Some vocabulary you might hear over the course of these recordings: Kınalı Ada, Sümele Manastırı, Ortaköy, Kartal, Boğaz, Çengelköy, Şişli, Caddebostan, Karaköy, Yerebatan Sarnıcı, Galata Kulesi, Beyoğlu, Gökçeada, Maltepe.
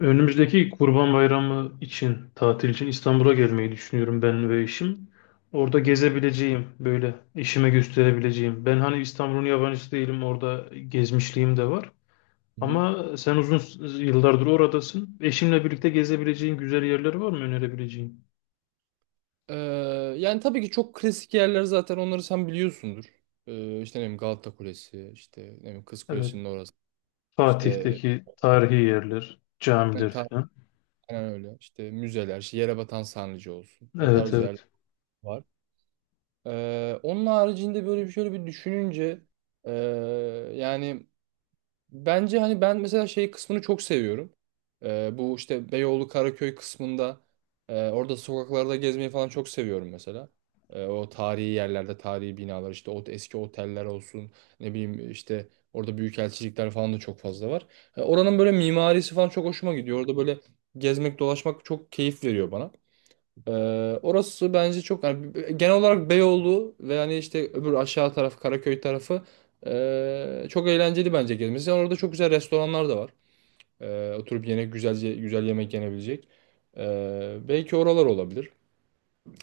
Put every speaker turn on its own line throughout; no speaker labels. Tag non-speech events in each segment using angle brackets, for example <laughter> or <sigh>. Önümüzdeki Kurban Bayramı için, tatil için İstanbul'a gelmeyi düşünüyorum ben ve eşim. Orada
Hı hı.
gezebileceğim, böyle eşime gösterebileceğim. Ben hani İstanbul'un yabancısı değilim, orada gezmişliğim de var.
Hı hı.
Ama sen yıllardır oradasın. Eşimle birlikte gezebileceğin güzel yerler var mı önerebileceğin?
Ee, yani tabii ki çok klasik yerler zaten onları sen biliyorsundur. İşte ne bileyim Galata Kulesi, işte ne bileyim Kız
Evet,
Kulesi'nin orası. İşte
Fatih'teki tarihi yerler,
yani
camiler falan.
aynen öyle. İşte müzeler, işte Yerebatan Sarnıcı olsun. O
Evet,
tarz yerler
evet,
var. Onun haricinde böyle bir şöyle bir düşününce e, yani bence hani ben mesela şey kısmını çok seviyorum. Bu işte Beyoğlu Karaköy kısmında, orada sokaklarda gezmeyi falan çok seviyorum mesela. O tarihi yerlerde tarihi binalar, işte o eski oteller olsun, ne bileyim, işte orada büyükelçilikler falan da çok fazla var. Oranın böyle mimarisi falan çok hoşuma gidiyor. Orada böyle gezmek dolaşmak çok keyif veriyor bana. Ee, orası bence çok, yani genel olarak Beyoğlu ve hani işte öbür aşağı taraf Karaköy tarafı çok eğlenceli bence gezmesi. Yani orada çok güzel restoranlar da var. Oturup yine güzelce güzel yemek yenebilecek. Belki oralar olabilir.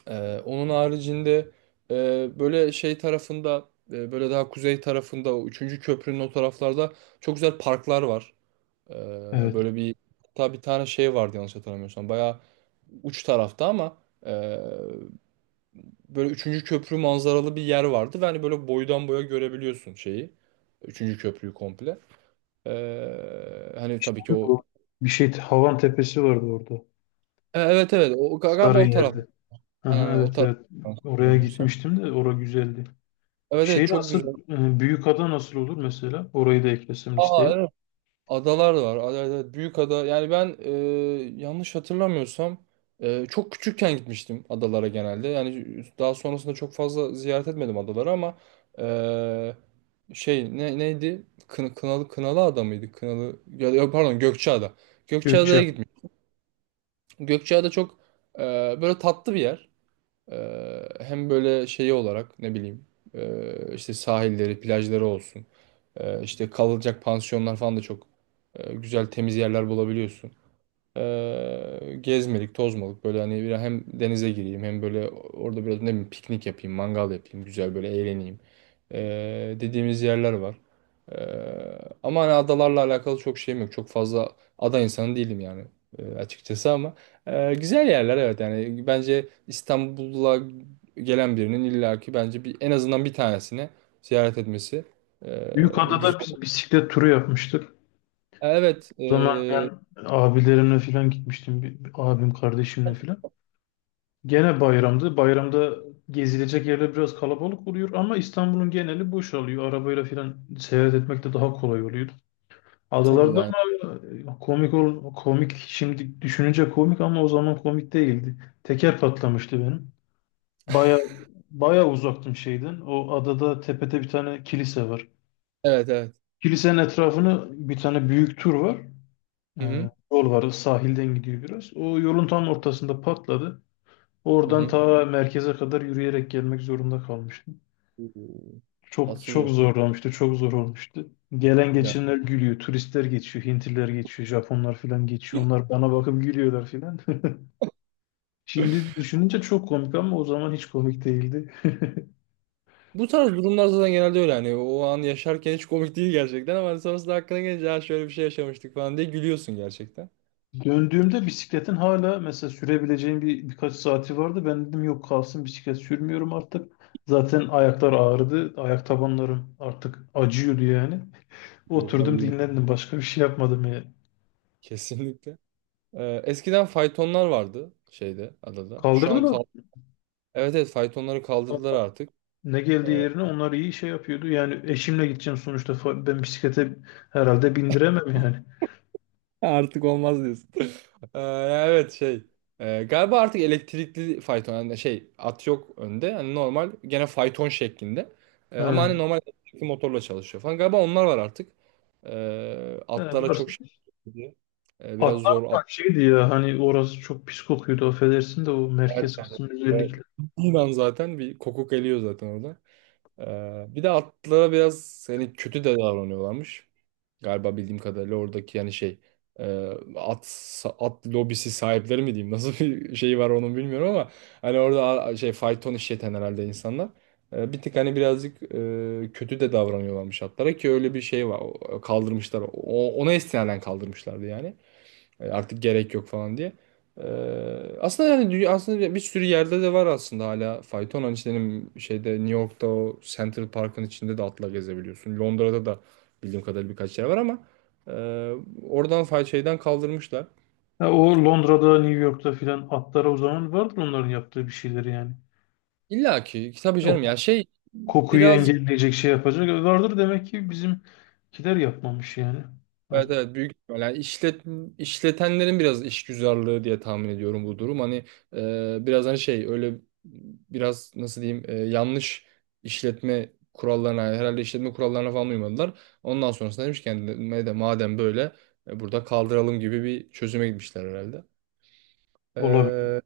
Onun haricinde, böyle şey tarafında, böyle daha kuzey tarafında, o 3. köprünün o taraflarda çok güzel parklar var. Ee,
evet.
böyle bir, hatta bir tane şey vardı yanlış hatırlamıyorsam. Bayağı uç tarafta ama böyle üçüncü köprü manzaralı bir yer vardı ve hani böyle boydan boya görebiliyorsun şeyi. Üçüncü köprüyü komple. Hani
İşte
tabii ki o.
bu. Bir şey, Havan Tepesi vardı orada.
Evet, evet, o galiba o taraf.
Sarıyer'de. Aha,
Aynen, o
evet
taraf,
evet.
yanlış
Oraya
hatırlamıyorsam.
gitmiştim de orası güzeldi.
Evet, evet,
Şey
çok güzel.
nasıl Büyükada nasıl olur mesela? Orayı da eklesem
Aa,
listeye.
evet. Adalar var. Büyük ada. Yani ben, yanlış hatırlamıyorsam, çok küçükken gitmiştim adalara genelde. Yani daha sonrasında çok fazla ziyaret etmedim adaları, ama e, şey, ne, neydi? Kınalı Ada mıydı? Kınalı ya, pardon, Gökçeada. Gökçeada'ya
Gökçe.
gitmiş. Gökçeada çok e, böyle tatlı bir yer. Hem böyle şeyi olarak ne bileyim, işte sahilleri, plajları olsun. İşte kalacak pansiyonlar falan da çok güzel temiz yerler bulabiliyorsun. Gezmelik, tozmalık, böyle hani bir, hem denize gireyim hem böyle orada biraz ne bileyim piknik yapayım, mangal yapayım, güzel böyle eğleneyim. Dediğimiz yerler var. Ee, ama hani adalarla alakalı çok şeyim yok. Çok fazla ada insanı değilim yani, açıkçası, ama güzel yerler, evet. Yani bence İstanbul'a gelen birinin illaki bence bir, en azından bir tanesini ziyaret etmesi e, güzel.
Büyükada'da biz bisiklet turu yapmıştık.
Evet.
O zaman
E,
ben abilerimle falan gitmiştim. Bir, bir abim kardeşimle falan. Gene bayramdı. Bayramda gezilecek yerler biraz kalabalık oluyor ama İstanbul'un geneli boşalıyor. Arabayla falan seyahat etmek de daha kolay oluyor.
tabii
Adalarda
yani.
ama komik şimdi düşününce komik ama o zaman komik değildi. Teker patlamıştı benim. Baya baya uzaktım şeyden. O adada tepede bir tane kilise var.
Evet, evet.
Kilisenin etrafını bir tane büyük tur var.
Hı hı.
Yol var sahilden gidiyor biraz. O yolun tam ortasında patladı.
Hı
Oradan
hı.
ta merkeze kadar yürüyerek gelmek zorunda kalmıştım.
Oo.
Çok
Tatsız
çok
oldu.
zorlamıştı, çok zor olmuştu. Gelen
Ya.
geçenler gülüyor, turistler geçiyor, Hintliler geçiyor, Japonlar falan geçiyor. Onlar bana bakıp gülüyorlar falan. <laughs> Şimdi
<laughs>
düşününce çok komik ama o zaman hiç komik değildi.
Bu tarz durumlar zaten genelde öyle, hani o an yaşarken hiç komik değil gerçekten, ama hani sonrasında hakkına gelince ha şöyle bir şey yaşamıştık falan diye gülüyorsun gerçekten.
Döndüğümde bisikletin hala mesela sürebileceğim bir birkaç saati vardı. Ben dedim yok kalsın bisiklet sürmüyorum artık. Zaten ayaklar ağrıdı. Ayak tabanlarım artık acıyordu yani.
Yok,
Oturdum
hayır.
dinlendim. Başka bir şey yapmadım ya.
Kesinlikle. Eskiden faytonlar vardı şeyde, adada. Şu an
Kaldırdılar.
evet, evet, faytonları kaldırdılar artık.
Ne geldiği yerine onlar iyi şey yapıyordu. Yani eşimle gideceğim sonuçta. Fa- Ben bisiklete herhalde bindiremem yani.
Artık olmaz diyorsun. <laughs> Ee, evet, şey. Galiba artık elektrikli fayton, yani şey, at yok önde. Hani normal gene fayton şeklinde. Ama
Ha.
hani normal elektrikli motorla çalışıyor falan. Galiba onlar var artık. Ee,
Evet,
atlara çok şey yapıyor. Biraz
atlar
zor
bak
atlar.
şeydi ya hani orası çok pis kokuyordu affedersin de o merkez kısmı özellikle.
Bundan <laughs> zaten bir kokuk geliyor zaten orada. Bir de atlara biraz hani kötü de davranıyorlarmış. Galiba bildiğim kadarıyla oradaki yani şey, e, at at lobisi sahipleri mi diyeyim, <laughs> nasıl bir şey var onu bilmiyorum, ama hani orada şey, fayton işleten herhalde insanlar. Bir tık hani birazcık kötü de davranıyorlarmış atlara, ki öyle bir şey var. Kaldırmışlar, ona istinaden kaldırmışlardı yani. Artık gerek yok falan diye. E, aslında yani dünya, aslında bir sürü yerde de var aslında hala fayton. Hani işte benim şeyde New York'ta o Central Park'ın içinde de atla gezebiliyorsun. Londra'da da bildiğim kadarıyla birkaç yer var, ama e, oradan şeyden kaldırmışlar.
Ha, o Londra'da, New York'ta filan atlara o zaman vardır onların yaptığı bir şeyler yani.
İlla ki tabii
O
canım, ya
k-
şey,
Kokuyu
biraz.
engelleyecek şey yapacak vardır demek ki bizimkiler yapmamış yani
Evet,
artık.
evet, büyük ihtimal. Yani işletenlerin biraz işgüzarlığı diye tahmin ediyorum bu durum. Hani biraz hani şey öyle, biraz nasıl diyeyim, yanlış işletme kurallarına, herhalde işletme kurallarına falan uymadılar. Ondan sonrasında demiş ki yani, madem böyle, burada kaldıralım gibi bir çözüme gitmişler herhalde. E,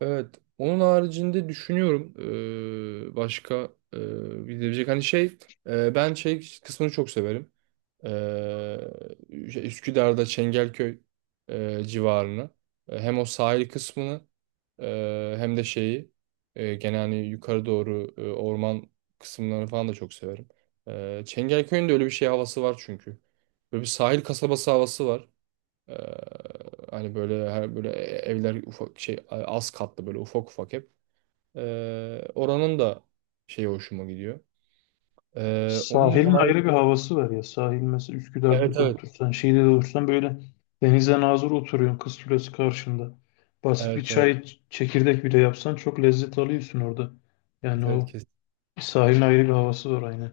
evet. Onun haricinde düşünüyorum, başka, e, gidebilecek hani şey, ben şey kısmını çok severim. Ee, şey, Üsküdar'da Çengelköy civarını, hem o sahil kısmını, hem de şeyi, gene hani yukarı doğru orman kısımlarını falan da çok severim. Çengelköy'ün de öyle bir şey havası var çünkü. Böyle bir sahil kasabası havası var. E, hani böyle her, böyle evler ufak şey, az katlı, böyle ufak ufak hep. E, oranın da şeyi hoşuma gidiyor. Onun
Sahilin
harici.
ayrı bir havası var ya. Sahil mesela
Evet,
Üsküdar'da da
evet,
otursan, şeyde de otursan böyle denize nazır oturuyorsun kız kulesi karşında. Basit bir
evet, evet,
çekirdek bile yapsan çok lezzet alıyorsun orada. Yani o
evet.
sahilin ayrı bir havası var aynen.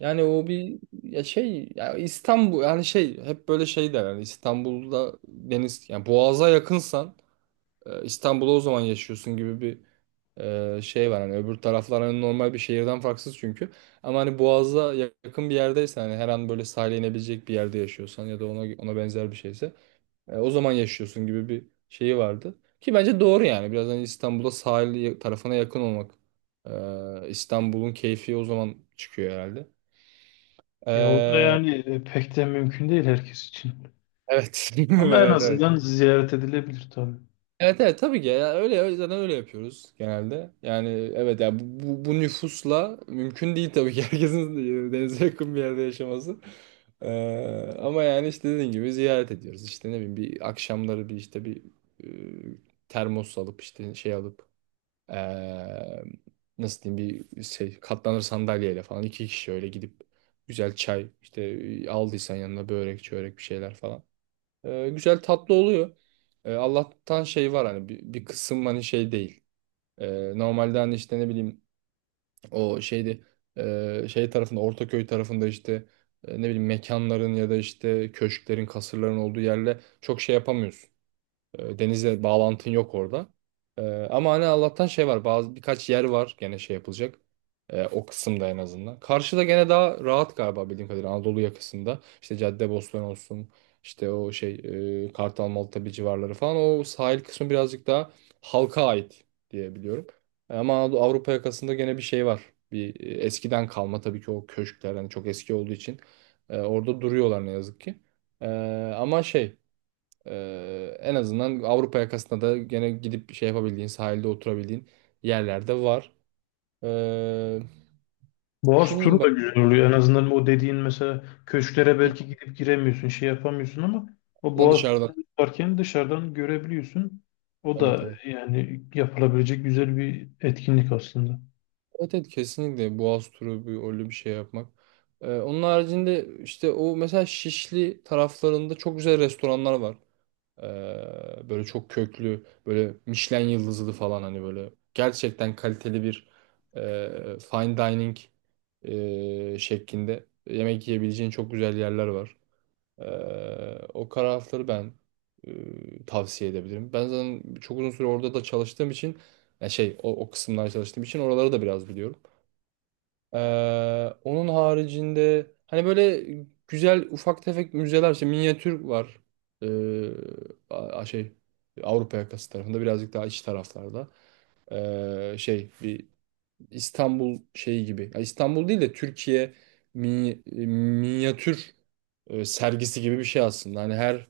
Yani o bir, ya şey, ya İstanbul, yani şey hep böyle şey der yani, İstanbul'da deniz, yani Boğaz'a yakınsan, İstanbul'da o zaman yaşıyorsun gibi bir şey var. Hani öbür taraflar hani normal bir şehirden farksız çünkü, ama hani Boğaz'a yakın bir yerdeysen, hani her an böyle sahile inebilecek bir yerde yaşıyorsan ya da ona benzer bir şeyse, o zaman yaşıyorsun gibi bir şeyi vardı ki bence doğru. Yani biraz hani İstanbul'da sahil tarafına yakın olmak, İstanbul'un keyfi o zaman çıkıyor herhalde.
Ya o da
Ee,
yani pek de mümkün değil herkes için.
Evet. <laughs>
Ama en
Evet, evet.
azından ziyaret edilebilir tabii.
Evet, evet, tabii ki ya, zaten öyle yapıyoruz genelde. Yani evet ya, bu nüfusla mümkün değil tabii ki, <laughs> herkesin denize yakın bir yerde yaşaması. Ama yani işte dediğin gibi ziyaret ediyoruz. İşte ne bileyim, bir akşamları, bir işte bir e, termos alıp, işte şey alıp, e, nasıl diyeyim, bir şey, katlanır sandalyeyle falan iki kişi öyle gidip, güzel çay, işte aldıysan yanına börek çörek bir şeyler falan. Güzel tatlı oluyor. Allah'tan şey var, hani bir kısım hani şey değil. Normalde hani işte ne bileyim o şeydi, şey tarafında, Ortaköy tarafında, işte ne bileyim mekanların ya da işte köşklerin, kasırların olduğu yerle çok şey yapamıyorsun. Denizle bağlantın yok orada. E, ama hani Allah'tan şey var. Bazı birkaç yer var gene şey yapılacak. O kısımda en azından. Karşıda gene daha rahat galiba, bildiğim kadarıyla Anadolu yakasında. İşte Caddebostan olsun, işte o şey, Kartal, Maltepe civarları falan. O sahil kısmı birazcık daha halka ait diye biliyorum. Ama Avrupa yakasında gene bir şey var. Bir eskiden kalma tabii ki o köşkler, hani çok eski olduğu için orada duruyorlar ne yazık ki. E, ama şey, en azından Avrupa yakasında da gene gidip şey yapabildiğin, sahilde oturabildiğin yerlerde var. Ee,
Boğaz
düşüneyim
turu da
bak.
güzel oluyor. En azından o dediğin mesela köşklere belki gidip giremiyorsun, şey yapamıyorsun ama o
Dışarıdan.
Boğaz
Dışarıdan.
turu varken dışarıdan görebiliyorsun. O
Evet,
da
evet.
yani yapılabilecek güzel bir etkinlik aslında.
Evet, evet, kesinlikle Boğaz turu, bir, öyle bir şey yapmak. Onun haricinde işte o mesela Şişli taraflarında çok güzel restoranlar var. Ee, böyle çok köklü, böyle Michelin yıldızlı falan, hani böyle gerçekten kaliteli bir fine dining şeklinde yemek yiyebileceğin çok güzel yerler var. Ee, o tarafları ben tavsiye edebilirim. Ben zaten çok uzun süre orada da çalıştığım için, yani şey o kısımlarda çalıştığım için oraları da biraz biliyorum. Onun haricinde hani böyle güzel ufak tefek müzeler, işte minyatür var. Ee, şey, Avrupa yakası tarafında birazcık daha iç taraflarda. Şey, bir İstanbul şeyi gibi. Ya İstanbul değil de Türkiye minyatür sergisi gibi bir şey aslında. Hani her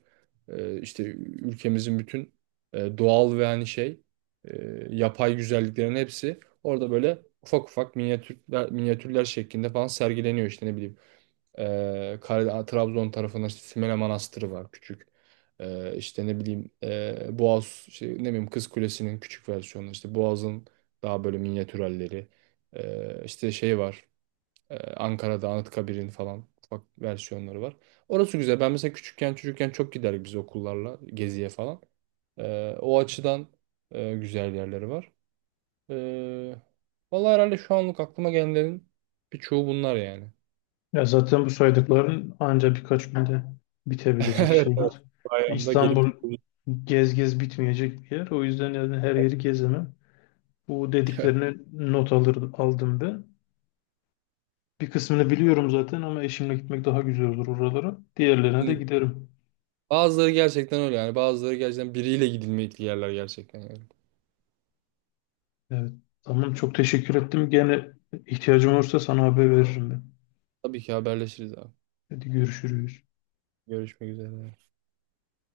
işte ülkemizin bütün doğal ve hani şey e, yapay güzelliklerin hepsi orada böyle ufak ufak minyatürler şeklinde falan sergileniyor, işte ne bileyim. Trabzon tarafında işte Sümele Manastırı var, küçük. İşte ne bileyim, Boğaz şey, ne bileyim Kız Kulesi'nin küçük versiyonu, işte Boğaz'ın daha böyle minyatür halleri. İşte şey var, Ankara'da Anıtkabir'in falan ufak versiyonları var. Orası güzel. Ben mesela küçükken, çocukken çok giderdik biz okullarla geziye falan. O açıdan güzel yerleri var. Ee, vallahi herhalde şu anlık aklıma gelenlerin birçoğu bunlar yani.
Ya zaten bu saydıkların ancak birkaç günde bitebilecek
<laughs> Evet, evet.
şeyler.
Bayramda gelip.
İstanbul
<laughs>
gez gez bitmeyecek bir yer. O yüzden yani her yeri gezemem. Bu
Evet.
dediklerine not alır, aldım ben. Bir kısmını biliyorum zaten ama eşimle gitmek daha güzel olur oralara. Diğerlerine de
Şimdi.
giderim.
Bazıları gerçekten öyle yani. Bazıları gerçekten biriyle gidilmekli yerler gerçekten yani.
Evet. Tamam çok teşekkür ettim. Gene ihtiyacım olursa sana haber veririm ben.
Tabii ki haberleşiriz abi.
Hadi görüşürüz.
Görüşmek üzere.